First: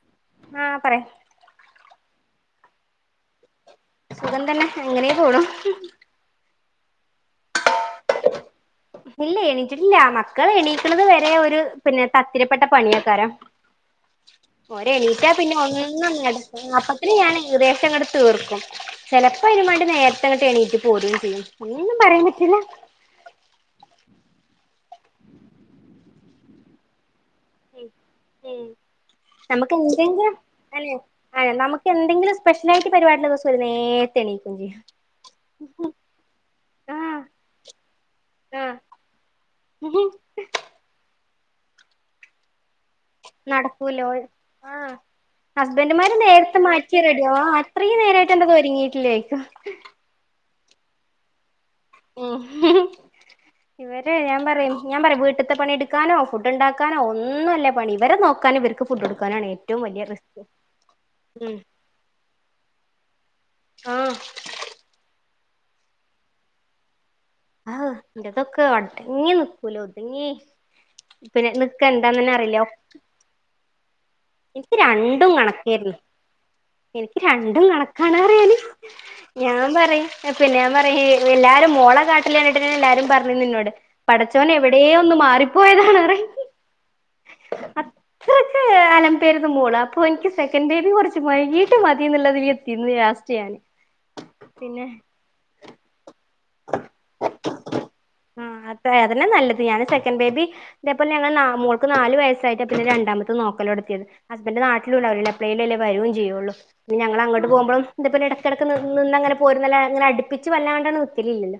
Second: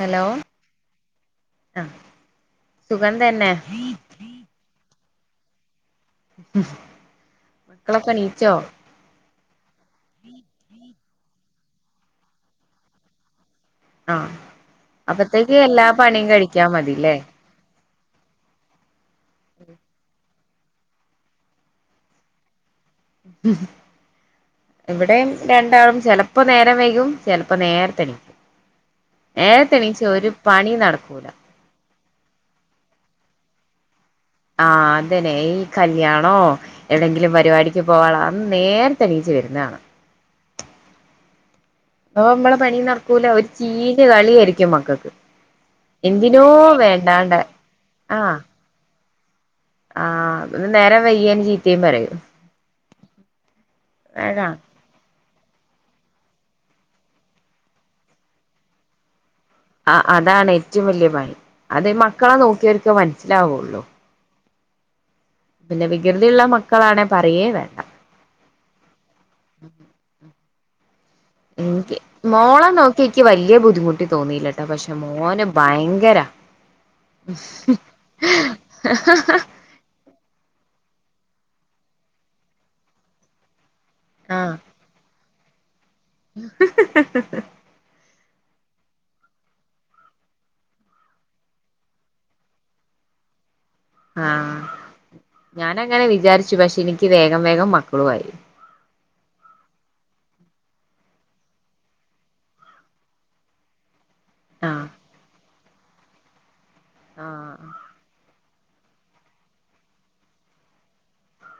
Hello ആഹ് പറയ് ആ സുഖം തന്നെ? സുഖം തന്നെ എങ്ങനെയ പോണു ഉം മക്കളൊക്കെ എണീച്ചോ? ഇല്ല എണീ റ്റിട്ടില്ല മക്കള് എണീക്കണത് വരെ ഒര് പിന്നെ ത‌ക്കിരിപ്പെട്ട പണിഎയ്കാരം ആ ഒരെഎണീറ്റ പിന്നെ അപ്പത്തേക്ക് എല്ലാ ഒന്നും പണിയും ഇങ്ങട് കഴിക്കാ മൊത്തത്തില് മതില്ലേ ഞാൻ ഏകദേശം ഇങ്ങട് തീർക്കും ചെലപ്പോ അയ്‌നും മാണ്ടി നേര ങ്ങ എണീറ്റ് പോരുകയും ചെയ്യും ഒന്നും പറയാൻ പറ്റൂല ഉം ഉ [inaudible] ഇവിടെയും രണ്ടാളും ചെലപ്പോ നേരം വൈകും ചെലപ്പോ നേരത്തെ എണീക്കും ഉം നമുക്ക് നേരത്തെ എണീച്ചാ ഒരു പണി എന്തെങ്കിലു നടക്കൂല നമുക്ക് എന്തെങ്കിലും സ്പെഷ്യല ആയിട്ട് പരിപാടില്ല ദിവസം വ [unintelligible] ആഹ അതന്നെ ഈ കല്യാണോ ആഹ് ആഹ് അമ്മള നടക്കൂലോ ആ മക്കൾക്ക് ഹസ്ബൻഡുമാര് എന്തിനോ നേരത്തെ മാറ്റിയ വേണ്ടാണ്ട റെടിയവാ അത്രയും നേരായിട്ട് എന്താപ്പോ ഒരുങ്ങിയിട്ടില്ലേ ആ ആഹ് ഉം നേരം വ്യഗ്യാലും ജചീ ഉ ഇവരെ ഞാൻ വേഗം പറയും ഞാൻ പറയും വീട്ട ത്തെ പണി എടുക്കാനോ ഫുഡ് ണ്ടാക്കാനോ ഒന്നു അല്ല പണി ഇവരെ നോക്കാന ഇവർക്ക് ഫുഡ് കോട്ക്ക ആ അതാണ് ഏറ്റവും വലിയ പണി ഉം അത് മക്കളെ നോക്കിയർക്ക് മനസ്സിലാവുള്ളു ആഹ് പിന്നെ വികൃതിയുള്ള മക്കളാണെ പറയേ ആ വേണ്ട എന്റെ തൊക്കെ അട്ങ്ങി നിക്കൂല ഒതുങ്ങി പിന്നെ നിക്ക നിക്ക് എന്താന്ന് തന്നെ അറിയില്ല മോള നോക്കിക്ക് വല്യ ബുദ്ധിമു എനിക്ക് രണ്ടും കണക്കേയിരുന്നു ഇൻക്ക് രണ്ടും കണക്കണ അറിയാന് ഞാൻ പറ പിന്നെ ഞാൻ പറ എല്ലാരും മോളെ കാട്ടൽ കണ്ടിട്ട് എല്ലാരും പറഞ്ഞു നിന്നോട് പടച്ചവൻ ആഹ് എവിടെയ ഒന്ന് മാറി പോയതാണ്. [inaudible] ഇത്രക്ക് അലം മോള അപ്പൊ എനിക്ക് സെക്കൻഡ് ബേബി കുറച്ച് വൈകീട്ട് മതി എന്നുള്ളത് [unintelligible] ലാസ്റ്റ് ഞാൻ ആഹ് ഞാനങ്ങനെ വിചാരിച്ച പക്ഷെ എനിക്ക് വേഗം വേഗം മക്കളും ആയി. ആ അത് അതന്നെ നല്ലത് ഞാൻ സെക്കൻഡ് ബേബി ഇതേപോലെ ഞങ്ങള് മോൾക്ക് നാല് വയസ്സായിട്ട് പിന്നെ രണ്ടാമത് നോക്കല് നടത്തിയത്. ഹസ്ബൻഡ് ആഹ് [unintelligible] പ്ളീലല്ലേ വരും ചെയ്യുള്ളൂ. പിന്ന ഞങ്ങളങ്ങോട്ട് ആഹ് പോകുമ്പോഴും എട ഇടക്കിടക്ക് നി നിന്നങ്ങനെ പോരുന്നന്നെ ഇങ്ങനെ അടുപ്പിച്ച് വന്നകണ്ടാനത് ഇല്ലില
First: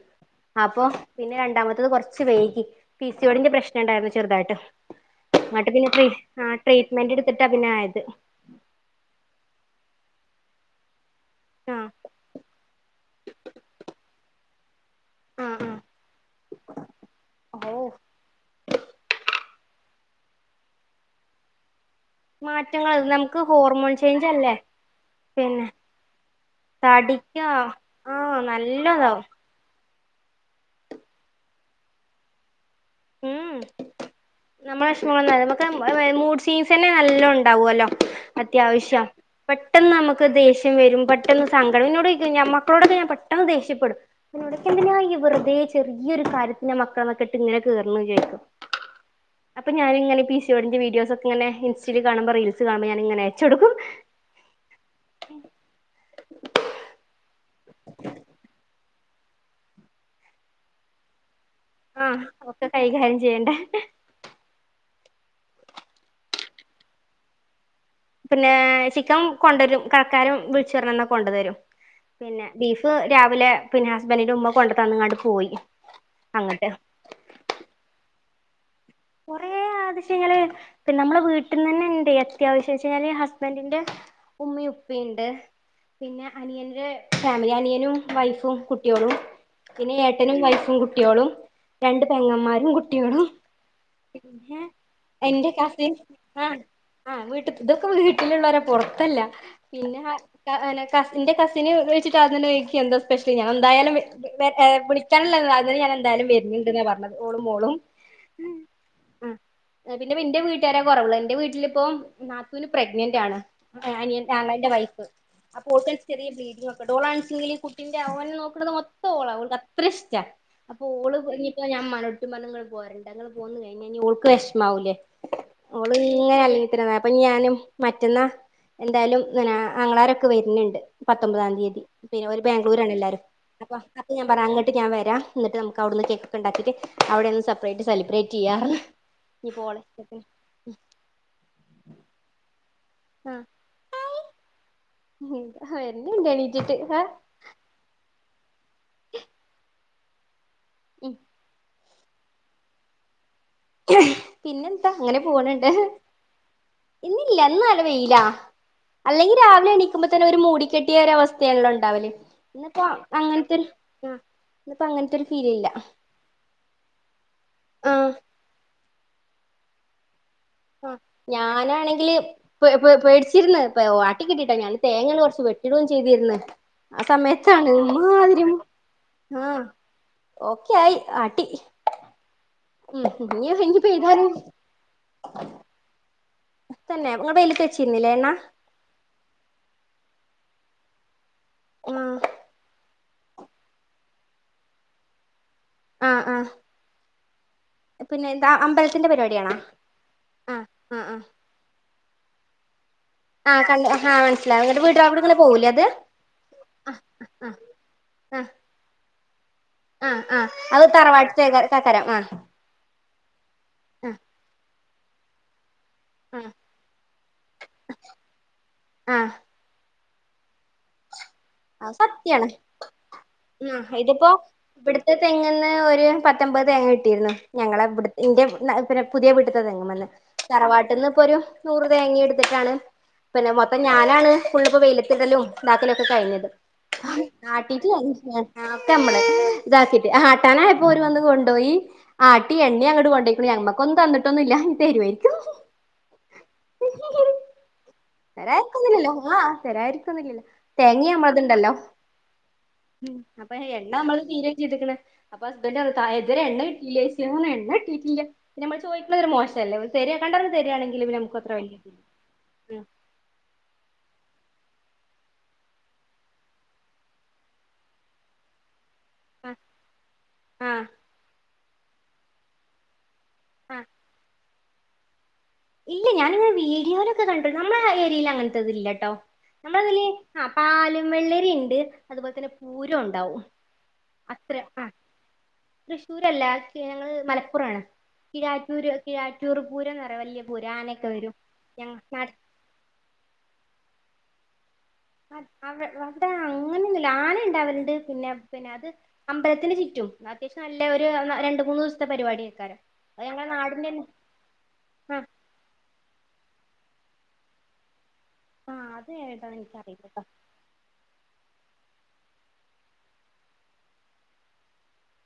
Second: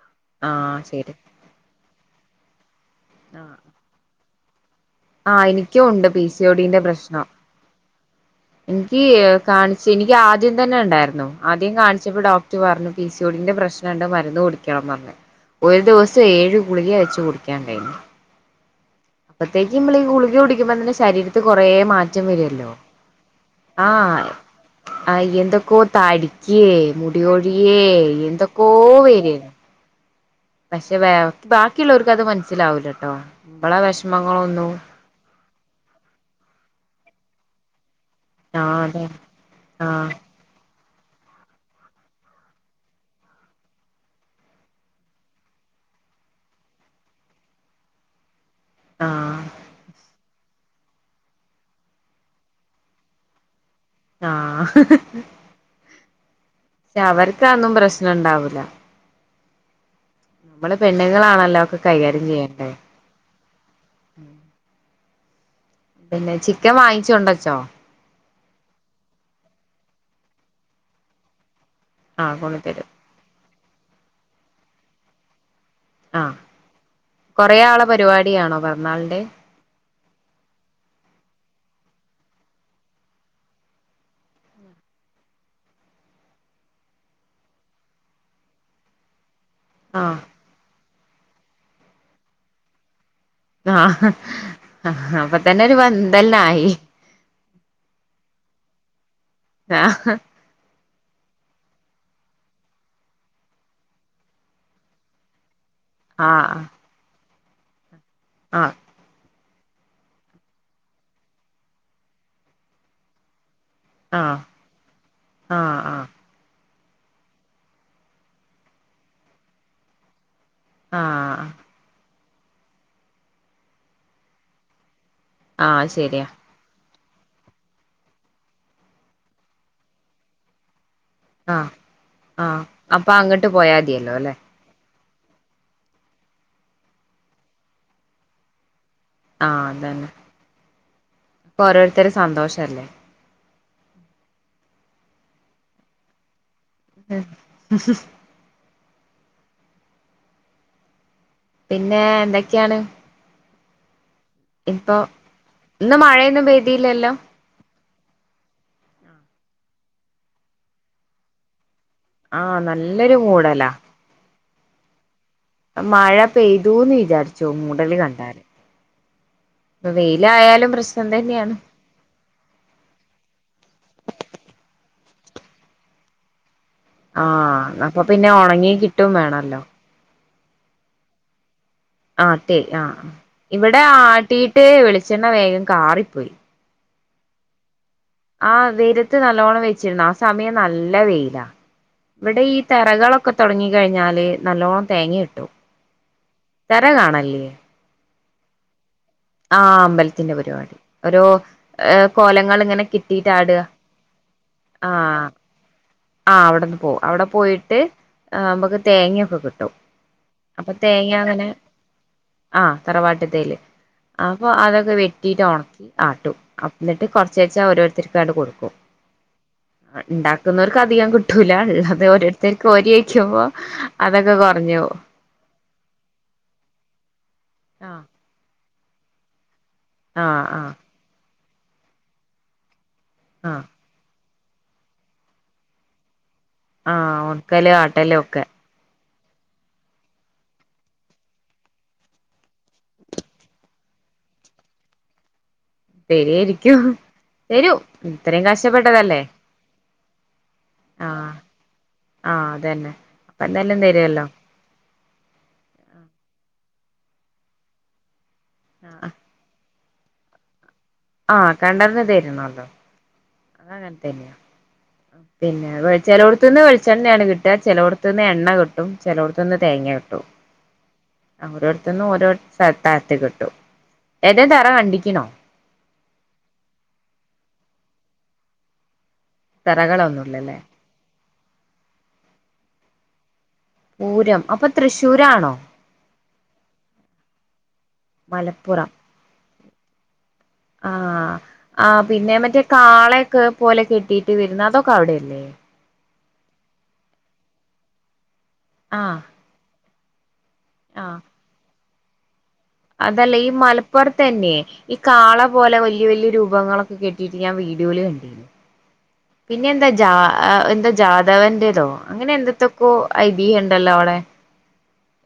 ആഹ് അപ്പൊ ശരി പിന്നെ രണ്ടാമത്തത് കുറച്ച് കുറച്ച് വൈകി പി സി ഓ ഡി ൻ്റെ പ്രശ്നം ഉണ്ടായിരുന്നു. ചെറുതായിട്ട് ആഹ് എന്നട്ട് എനിക്കും പിന്നെ ട്രീ ഉണ്ട് പി സി ഒ ആഹ് ഡിന്റെ ട്രീറ്റ്മെന്റ് പ്രശ്നം എടുത്തിട്ടാ പിന്നെ ആയത്. എനിക്ക് കാണിച്ചു എനിക്ക് ആദ് ദ്യം തന്നെ ഉണ്ടായിരുന്നു ആദ്യം ആ കാണിച്ചപ്പോ ഡോക്ടർ പറഞ്ഞു പി സി ഓ ഡി ൻ്റെ പ്രശ്നുണ്ട് മരുന്ന് കുടി പറഞ്ഞ് ആ ഒരു ദിവസം ഏഴു ഗുളിക വെച്ചു ആ ഓ കുടിക്കാണ്ടായിനി. അപ്പഴത്തേക്ക് നമ്മൾ ഈ ഗുളിക കുടിക്കുമ്പോ തന്നെ ശരീരത്തി കുറേ മാ റ്റം വരുല്ലോ മാറ്റങ്ങൾ നമുക്ക് ഹോർമോൺ ചേഞ്ച് ആഹ് അല്ലേ ആഹ് പിന്നെ എന്തൊക്കോ തടിക്കേ മുടി തടിക്ക കൊഴിയെ ആഹ് എന്തൊക്കോ നല്ലതാവും വരേരുന്നു. പക്ഷെ ബാക്കിയുള്ളവർക്ക് അത് മന ഉം നമ്മളെ വിഷമ നമുക്ക് മൂഡ് സ്വിൻ നല്ലോം ണ്ടാവോലോ ആഹ് അതെ അത്യാവശ്യം പെട്ടെന്ന് ആഹ് നമ്മക്ക് ദേഷ് വരും പെട്ടെന്ന് സങ്കടം എന്നോട് ചോയ്ക്കും മക്കളോടൊക്കെ ഞാൻ പെട്ടെന്ന് ദേഷ്യപ്പെടും അപ്പന്നോട് ചോയ്ക്കും എന്തിനാ ഇയ്യ് വെർതേ ചെറിയൊരു കാര്യത്തിന് മക്കളൊക്കെട്ട് ങ്ങനെ ചീർന്ന് കേക്കും ആഹ് അപ്പോ ഞാനിങ്ങനെ പിഷ് ടിന്റെ വീഡിയോസൊക്കെ ഇങ്ങെനെ ഇൻസ്റ്റയിൽ കാണുമ്പോ റീൽസ് കാണുമ്പോ ഞാനിങ്ങനെ അയച്ചൊടുക്കും. ആഹ് ച്ചാ അവർ ക്കാതൊന്നും പ്രശ്നണ്ടാവൂല. നമ്മള് പെണ്ണുങ്ങളാണല്ലോ ഒക്കെ ആ കൈകാര്യം ഓക്കെ ചെയ്യണ്ടേ കൈകാര്യം ചെയ്യേണ്ടേ. പിന്നെ ചിക്കൻ വാങ്ങിച്ചൊണ്ടച്ചോ? പിന്നേ ചിക്കൻ കൊണ്ടരും കടക്കാരെ വിളിച്ചു പറഞ്ഞന്നാ കൊണ്ടുതരും. ആഹ് പിന്നെ കൊണ്ടുത്തരും ബീഫ് രാവിലെ പിന്നെ ഹസ്ബന്റിന്റെ ഉമ്മ കൊണ്ടു തന്ന്കാണ്ട് പോയി. ആ അങ്ങട്ട് കൊറേ ആളെ പരിപാ ടി ആണോ പെ റന്നാളിന്റെ? കൊറേ [unintelligible] നമ്മളെ വീട്ട്ന്നന്നെ ഇണ്ട് അത്യാവശ്യന്നച്ച് കഴിഞ്ഞാല് ഹസ്ബന്റിന്റെ ഉമ്മയും ഉപ്പയിണ്ട് പിന്നെ അനിയന്റെ ഫാമിലി അനിയനും വൈഫും കുട്ടിയോളും പിന്നെ ആഹ് ഏട്ടനും വൈഫും കുട്ട ട്ടിയോളും രണ്ട് പെങ്ങന്മാരും കുട്ടിയോളും ആഹ് ആ അപ്പൊതന്നെ ഒരു പന്തല്നായി ഇത് ഇതൊക്കെ വീട്ടിലുള്ളോരാ പുറത്തല്ല പിന്നെ ആഹ് [unintelligible] കസിന്റെ കസിൻ വിൾച്ച്‌ട്ട് ആദ്യംതന്നെചോയ്ക്കും എന്ത സ്പെഷ്യൽ ഞാനെന്തായാലും വെ ഏ വിളിക്കണല്ലോ [unintelligible] ഞാനന്തായാലും വെർന്ന്ണ്ട്ന്നപറഞ്ഞത് ഓളും മോളും ആ മ് എ പിന്നെ ഇന്റെ വീട്ടാരാ കുറവുള്ള്‌ ഇന്റെ വീട്ടിലിപ്പം നാത്തുന് പ്രഗ്നന്റ് ആണ് അനിയൻ ആഹ് ആണ്ണന്റവൈഫ് അപ്പോ ആഹ് ഓൾക്ക് ആഹ് ചെറിയ ബ്ലീഡിങ് ഒണ്ട് ങ്ങട്ട്ഓളാണിച്ചെങ്കിൽ കുട്ടിന്റെ ഓനെ നോക്ക്ണത് മൊത്തം ഓള ഓൾക്ക് അത്ര ഇഷ്ട അപ്പൊ ഓള് ആഹ് ഇഞ്ഞിപ്പോ ഞാന്മ്മാനോ പ്പ പറഞ്ഞു നിങ്ങള് പോരണ്ടാന്ന് പോന്നു കഴിഞ്ഞാനി ഓക്ക് വെഷ്മാവൂലേ ആഹ് ഓള് ശരിയാ ഇങ്ങനെ അല്ലെങ്കിൽ തന്നെ അപ്പം ഞാനും മറ്റന്ന എന്തായാലും ആങ്ങളാരൊക്കെ വരുന്നുണ്ട് പത്തൊമ്പതാം ആഹ് തീയതി പിന്നെ ഒരു ആഹ് ബാംഗ്ലൂരാണ് അപ്പൊ എല്ലാരും അങ്ങട്ട് അപ്പ പോയാ അത് മതിയല്ലോ ഞാൻ അല്ലെ പറഞ്ഞ അങ്ങിട്ട് ഞാൻ വരാം എന്നിട്ട് നമു അവിടുന്ന് കേക്കെണ്ടിയിട്ട് അവിടെയിരുന്നു സർപ്രൈസ് സെലിബ്രേറ്റ് ചെയ്യാറ് നീ പോളെ ഉ ഒരോരുത്തരെ സന്തോഷ അല്ലേ വരുന്നുണ്ടടി ളം ഉം പിന്നെ എന്തൊക്കെയാണ് പിന്നെ എന്താ ഇപ്പൊ അങ്ങനെ പോകണണ്ട് ഇന്ന് മഴയൊന്നും പെയ്തില്ലല്ലോ ഇന്നില്ല വെയിലാ അല്ലെങ്കിൽ രാവിലെ എണിക്കുമ്പോ തന്നെ ഒരു മൂടിക്കെട്ടിയ ഒര അവസ്ഥയാണല്ലോ ഒ ഒണ്ടാവല് ആഹ് ഇന്നിപ്പോ നല്ലൊരു അങ്ങനത്തെരു മൂടലാ ആ ഇപ്പൊ അങ്ങനെത്തൊരു മഴ പെയ്തുന്നു വിചാരിച്ചു മൂടല് ആഹ് കണ്ടാല് ഇപ്പൊ വെയില് ആ ഞാനാണെങ്കില് പെ പേടിച്ചിരന്ന് ആട്ടികിട്ടിട്ടോ ഞാാന് തേങ്ങകൾ കെറച്ച് വെട്ടിയിടുകയും ചെയ്തിരിന്ന് ആ അപ്പൊ പിന്നെ ഉണങ്ങി കിട്ടും വേണല്ലോ ഓക്കെയായി ആട്ടി ആട്ടേ ആ ഉം ഇനി ഇനി ഇവടെ പെയ്താലും ആട്ടീയിട്ട് വെളിച്ചെണ്ണ വേഗം കാറിപ്പോയി. തന്നെ ഇങ്ങൾ വെയിലത്ത് വെ ആ വെയിലത്ത് നല്ലോണം വെച്ചിരുന്നാ സമയം നല്ല വെയിലാ ആഹ് ഇവിടെ ഈ തറകളൊ ഒക്കെ തൊടങ്ങി കഴിഞ്ഞാല് നല്ലോണം തേങ്ങ കിട്ടും ആഹ് ആഹ് തെറ കാണല്യേ പിന്നെ എന്താ അമ്പല ആഹ് അമ്പലത്തിന്റെ പരിപാടി ആഹ് ഒരു ആഹ് ഏഹ് കോലങ്ങള് ഇങ്ങനെ കെ കെട്ടിയിട്ടാടാ ആഹ് കണ്ട് ആഹ് മനസ്സിലായി ഇങ്ങട്ട് ആ വീട്ട്കാർക്ക് ഇങ്ങനെ പോവൂലേ അത് ആ അവിടെന്ന് പോ ആഹ് അവിടെ ആഹ് പോയിട്ട് ആഹ് ഏഹ് ഇമക്ക് തേങ്ങയൊക്കെ കിട്ടും ആഹ് ആഹ് അപ്പൊ അത് തേങ്ങ തറവാട്ട്ത്തെ അങ്ങനെ കക്കാരം ആഹ് ആ തറവാട്ട് ത്തേയില് ആഹ് അപ്പൊ അതൊ അത് വെട്ടിയിട്ട് ഒണക്കി ആട്ടും ആഹ് അന്നിട്ട് കൊറച്ചേശെ ഓരോരുത്തർക്കാട് കൊടുക്കും ആഹ് ഏഹ് ഇണ്ടാക്കുന്നവർക്ക് അധികം കിട് അ സത്യാണ് ആഹ് ഇതിപ്പോ അതൊക്കെ കൊറഞ്ഞു പോവും ഇവിടുത്തെ തെങ്ങ്ന്ന് ഒരു പത്തമ്പത് തേങ്ങ കിട്ടിയിരുന്നു ഞങ്ങള ആഹ് ഇവിട് ഇന്റെ [unintelligible] പിന്നെ പുതിയ വീട്ടി തെങ്ങിമ്ന്ന് ആഹ് ആഹ് തറവാട്ടിന്ന് ഇപ്പൊരു നൂറ് തേങ്ങ എടുത്തിട്ടാണ് പിന്നെ ആഹ് മൊത്തം ഞാനാണ് ഫുള്ളിപ്പോ വെയിലത്തിടലും ഇതാക്കലും ഒക്കെ കഴിഞ്ഞത്. ആഹ് ഒണക്കല് ആട്ടിയിട്ടില്ല ആട്ടലും ഒക്കെ [unintelligible] [unintelligible] ഇതാക്കിട്ട് ആട്ടാനായപ്പോ ഓരു വന്ന് കൊണ്ടോയി, ആട്ടി എണ്ണയും അങ്ങ്ട് കൊണ്ടോയിക്കണു ഞമ്മക്കൊന്നും തന്നിട്ടൊന്നും ഇല്ല ഇനി തരുവേരിക്കും തെരേരിക്കും തരാരിക്വോന്നില്ലല്ലോ, ആ തരാ തന്നില്ലല്ലോ. തേങ്ങ ആഹ് നമ്മളത്ണ്ടല്ലോ ആഹ് അതന്നെ അപ്പ അപ്പൊ എന്തായാലും എണ്ണ തരുവല്ലോ നമ്മളത് തീരേ ചെയ്തിക്ക്ണ്. അപ്പൊ ഹസ്ബൻഡ് പറഞ്ഞു [unintelligible] ഇത്വരെ എണ്ണ കിട്ടീല്ലേച്ചു, ഞാൻ പറഞ്ഞു എണ്ണ കിട്ടിട്ടില്ല ഞമ്മള് ചോദിക്കണത് ഒരു മോശല്ലേ ശരിയാ, കണ്ടറിഞ്ഞു തെരാണെങ്കി ആ കണ്ടറിഞ്ഞുതെരണോല്ലോ. പിന്നെ വെളി ചെലവെടത്തുന്ന് വെളിച്ചെണ്ണയാണ് കിട്ടുക ചെലവെടത്ത്ന്ന് എണ്ണ കിട്ട ട്ടും ചെലോടത്തുന്ന് തേങ്ങ കിട്ടും ആഹ് അവര എന്നു ഓരോരുത്തടുത്തായിട്ട് കി ട്ടും ആഹ് ആഹ് ഏ തെ തറ കണ്ടിക്കണോ? ഇല്ല ഞാനിങ്ങനെ വീഡിയോലൊക്കെ കണ്ട നമ്മള ആ ഏരിയയിൽ അങ്ങനത്തെ ഇത് ഇല്ലാട്ടോ നമ്മളതില് ആ തറകളൊന്നുല്ലല്ലേ പാലും വെള്ളി ക്കെണ്ട് അതുപോലെ തന്നെ പൂരം ഒണ്ടാവും. പൂരം അത്ര അപ്പൊ ആ തൃശ്ശൂരാണോ തൃശ്ശൂരല്ല ഞങ്ങള് മലപ്പുറാണ് കിഴാറ്റൂര് കിഴാറ്റൂർ പൂരംന്ന് പറയാ വല്ല്യ ആ ആ പിന്നെ മറ്റേ കാളയൊക്കെ പോലെ കേറ്റിട് വരുന്നെതൊ അ അ [unintelligible] അങ്ങനെന്നുല്ല ആന ഉണ്ട് അവരുടെ പിന്നെ പിന്നെ അത് ആഹ് അമ്പലത്തിന് ചുറ്റും അത്യാവശം നല്ല ഒരു രണ്ട് മൂന്ന് ദിവസ താ പരിപാടി അതല്ലേ ഈ മലപ്പുറത്ത് തന്നെ ഈ ആ കാള പോലെ വലിയ വലിയ രൂപങ്ങളൊക്കെ കെട്ടിട്ട് ഞാൻ വീഡിയോൽ കണ്ടി ആ അത് ഏതാന്ന് പിന്നെ എന്താ ജാ എനിക്കറിയില്ലട്ടോ എന്താ ജാദവന്റേതോ അങ്ങനെ എന്തത്തക്കോ ഐതിഹ്യ ഉണ്ടല്ലോ അവിടെ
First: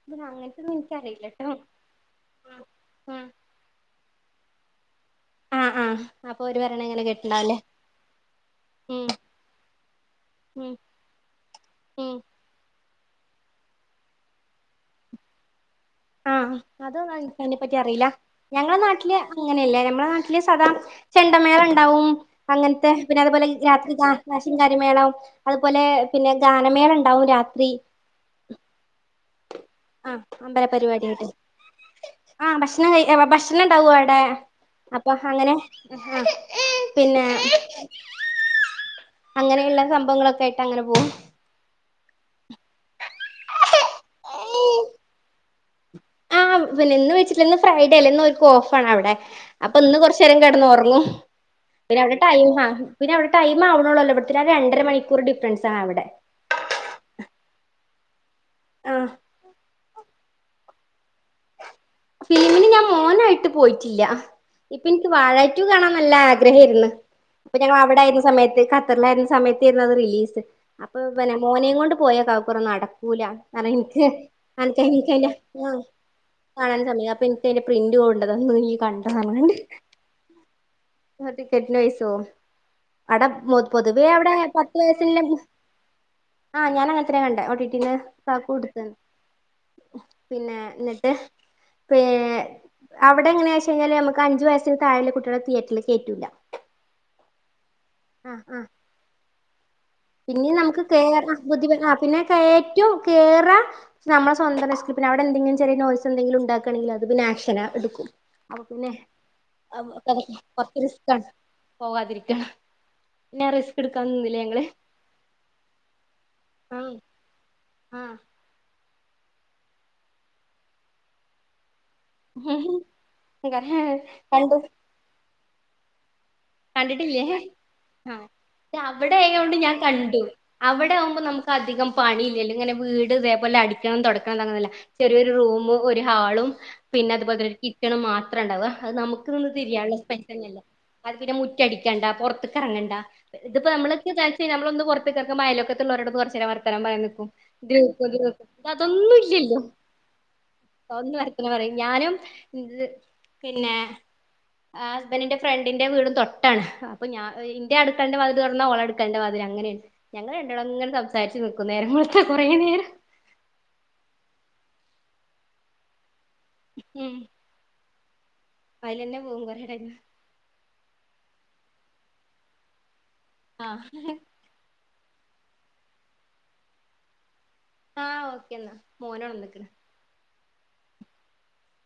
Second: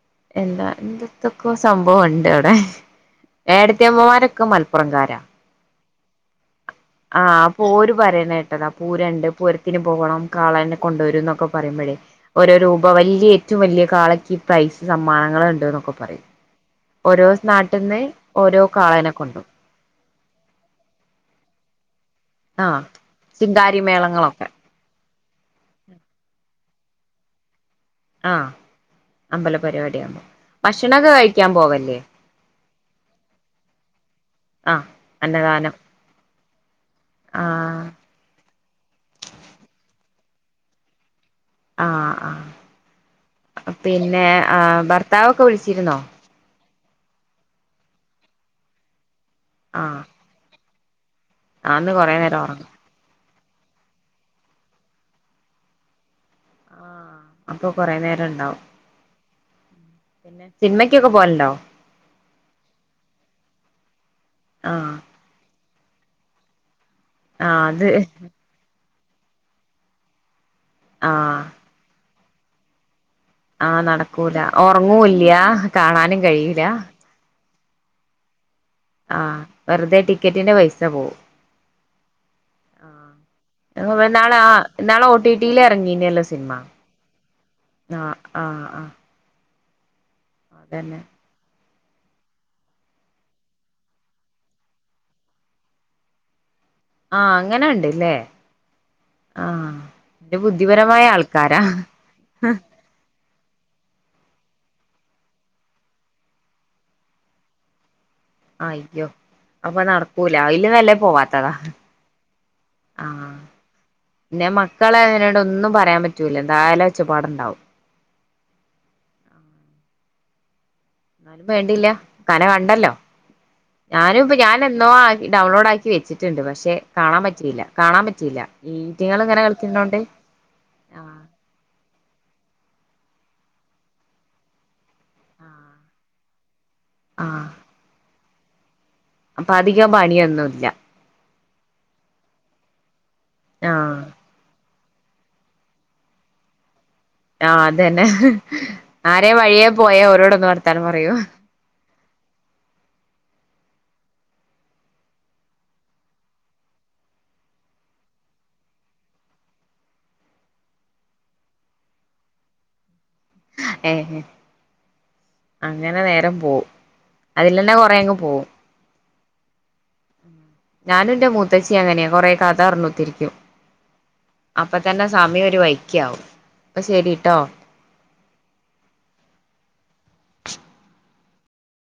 പിന്നെ എന്താ അങ്ങനത്തൊന്നും എനിക്കറിയില്ലട്ടോ എന്തത്തക്കൊ സംഭവുണ്ട് അവിടെ ഉം ഏട്ടത്തി അമ്മമാരൊ ക്ക മൽപ്പുറങ്കാര അ അ ആഹ് പോര് പറയണ കേട്ടതാ ഉം പൂരണ്ട് പൂരത്തിന് പോകണം ഉം കാളന്നെ കൊണ്ടുവരും എന്നൊക്കെ പറയുമ്പോഴേ ഉം ഓരോ രു ഇപ്പ വലിയ ഏറ്റവും വലിയ കാളക്ക് ഈ പ്രൈസ് സമ്മാനങ്ങളൾ ഉണ്ടെന്നു ആഹ അതൊ അതിനെ പറ്റി അറിയില്ല ഓരോ ഞങ്ങളെ കാളേനെ നാട്ടില് കൊണ്ടും അങ്ങനെയല്ല ഞമ്മെ നാട്ടി സദാ ചെണ്ടമേളം ഉണ്ടാവും ആഹ് അങ്ങനത്തെ പിന്നെ അതുപോലെ ചിങ്കാരി രാത്രി ഗ മേളങ്ങളൊക്കെ ഷിങ്കാരിമേളം അതു പോലെ പിന്നെ ഗ ഗാന മേളം ഉണ്ടാവും രാത്രി ആ ആ അമ്പല പരിപാടിയായിട്ട് കഴിക്കാൻ പോവല്ലേ ആ ഭക്ഷണം കഴിക്കാൻ ഭക്ഷണം ഉണ്ടാവും അവിടെ ആഹ് അപ്പൊ അങ്ങനെ അന്നദാനം ആ പിന്നെ ആഹ് അങ്ങനെയുള്ള സംഭവങ്ങളൊക്കെ കേട്ട് അങ്ങനെ പോകും ആ ആ പിന്നെ ആ ഭർത്താവ് ക്ക വിളിച്ചിരുന്നോ ആ പിന്നെ ഇന്ന് വിളിച്ചിട്ടില്ല. ഇന്ന് ഫ്രൈഡേ അല്ലേ ന്ന് ഓർക്ക് ഓഫ് ആണ് അവിടെ അപ്പൊ ഇന്ന് ആഹ് കൊറച്ച നേരം കടന്നു റ - ങ്ങും ആന്ന് പിന്നെ കൊറേ അവിടെ നേരം ടൈം ആ ഒറങ്ങും പിന്നെ അവിടെ ടൈം ആവ്ണോ ഉള്ളു. ഇവിടെ തേക്കാളും രണ്ടര മണിക്കൂർ ഡിഫറൻസ് ആണ് അവിടെ ആഹ അപ്പൊ കൊറേ നേരം ഉണ്ടാവും ആഹ സിനിമയ്ക്കൊക്കെ പോവലുണ്ടോ ഫിലിമിന് ഞാൻ മോനായിട്ട് പോയിട്ടില്ല ഇപ്പൊ ആഹ് എനിക്ക് വാഴ കാണാൻ നല്ല ആഗ്രഹേരുന്ന് അപ്പ ആഹ് ഞങ്ങ-ൾ അത് അവിടെ ആയിരുന്ന സമയത്ത് യിരുന്ന സമയത്തായിരുന്നു അതിന്റെ റിലീസ് അപ്പൊ പിന്നെ ആഹ് മോനേയും കൊണ്ട് പോയേക്കാം കൊറെ നടക്കുമ്പോ - ആഹ് നടക്കൂലാ എനിക്കതിന്റെ ഉറങ്ങൂല്ലാ ആഹ് കാണാനും കഴിയൂ കാണാൻ സമയാ പി ഇതിന്റെ പ്രിന്റ് പോണ്ടതാ [unintelligible] കണ്ട ആഹ് [unintelligible] വെറുതെ ടിക്കറ്റിന്റെ പൈസ പോവും ടിക്കറ്റിന് വയസ്സോ, അത് ആഹ് പൊതുവേ അവിടെ ഇന്നാള് ആഹ് പത്ത് ഇന്നാള് ഒ വയസ്സിള്ള ടി ടിയിൽ എറങ്ങീനല്ലോ സിനിമ ആഹ് ഞാൻ അങ്ങനത്തന്നെ കണ്ടേ ഓട്ടിട്ടീന്ന് ആഹ് കൊടുത്ത പിന്നെ അതന്നെ എന്നിട്ട് പി അവിടെ എങ്ങനെയാച്ചഴിഞ്ഞാല് ഞമക്ക് അഞ്ചു വയസ്സിന് താഴെ ഇള്ള കുട്ടികളെ തിയേറ്ററില് കേറ്റൂല്ല ആഹ് അങ്ങനെണ്ട്ല്ലേ ആഹ് ഇത് പിന്നെയും നമുക്ക് ബുദ്ധിപരമായ കേറാ ആൾക്കാരാ ബുദ്ധിപരാ പിന്നെ കയറ്റും കേറാ നമ്മളെ സ്വന്തം റിസ്ക് പിന്നെ അവിടെ എന്തെങ്കിലും ചെറിയ നോയിസ് എന്തെങ്കിലും ഉണ്ടാക്കാണെങ്കില് അത് പിന്നെ ആക്ഷനാ എടുക്കും. അപ്പൊ പിന്നെ അയ്യോ അപ്പൊ നടക്കൂല അയിലും കൊറച്ച് നല്ലേ റിസ്കാണ് പോവാത്തതാ പോവാതിരിക്കാ, പിന്നെ റിസ്ക് എടുക്കാൻ നിന്നില്ല ഞങ്ങള് ക്കളെ അതിനേണ്ടും ഒന്നും പറയാൻ പറ്റൂല എന്തായാലും ആഹ് ഒച്ചപ്പാടുണ്ടാവും എന്നാലും വേണ്ടീല്ല ക്കാന ആഹ് കണ്ടല്ലോ ഞാനും ഇപ്പ ഞാൻ എന്നോ ഡൗൺലോഡാക്കി വെച്ച് കണ്ടിട്ടില്ലേ പറ്റിയില്ല ഈ ആ അവിടെ ഈറ്റിങ്ങൾ ഇങ്ങനെ ആയോണ്ട് ഞാൻ കളിക്കുന്നോണ്ട് കണ്ടു, അവിടെ ആഹ് ആവുമ്പോ നമുക്ക് അധികം പണിയില്ലല്ലോ ഇങ്ങനെ വീട് ഇതേപോലെ അടിക്കണം തൊടക്കണം എന്താനൊന്നും അല്ല ചെറിയൊരു റൂമ് ആഹ് ഒരു ഹാളും പിന്നെ അതുപോലെ ആഹ് തന്നെ ഒരു കിച്ചണും മാ ത്രേ ഇണ്ടാവ അത് നമുക്ക് നിന്ന് അപ്പൊ തിരിയാള്ള അധികം [unintelligible] പണിയൊന്നുല്ല പിന്നെ മുറ്റടിക്കണ്ട പൊറത്ത്ക്ക് അറങ്ങണ്ട ഇത്പ്പ ആഹ് നമ്മളൊക്കെ [unintelligible] നമ്മളൊന്നു കൊർ ത്ത്ക്കർക്കുമ്പൊ അയലൊക്കത്ത് ള്ളോരോടൊന്ന് കൊറച്ചേരം വർത്താനം പറയാൻ നി ആഹ് അതന്നെ ആരെ ഇല്ലല്ലോ വയ്യേ പോയാ ഓരോടൊന്ന് വർത്താനം അതൊന്നും പറയും വർത്താനം പറയും ഞാനും ഇത് പിന്നെ ഹസ്ബൻഡിന്റെ ഫ്രണ്ടിന്റെ വീട് തൊട്ടാണ് അപ്പൊ ഞാ ഇന്റെ അട്ക്കൾന്റെ വാതില് തൊറന്നാൽ ഓളെ അട്ക്കൾന്റെ വാതില് അങ്ങനെയാണ് ഞങ്ങൾ രണ്ടാളും അങ്ങനെ സംസാരിച്ച് നിക്കും നേരം വെൾത്താ കൊറേ നേരം ഏ അങ്ങനെ നേരം പോവും ഉം അതിലെന്നെ കൊറെയങ്ങ് പോവും [unintelligible] ഞാനും ഇന്റെ മൂത്തിച്ചി അങ്ങനെയാ കൊറെ കഥ പറഞ്ഞ് കുത്തിരിക്കും ആ പ്പതന്നെ സമയം ഒരു വൈക്കാവും അപ്പൊ ശരിട്ടോ ആഹ ഓക്കെ ന്നാ മോൻ ഒൺന്ന്ക്ക്ണ്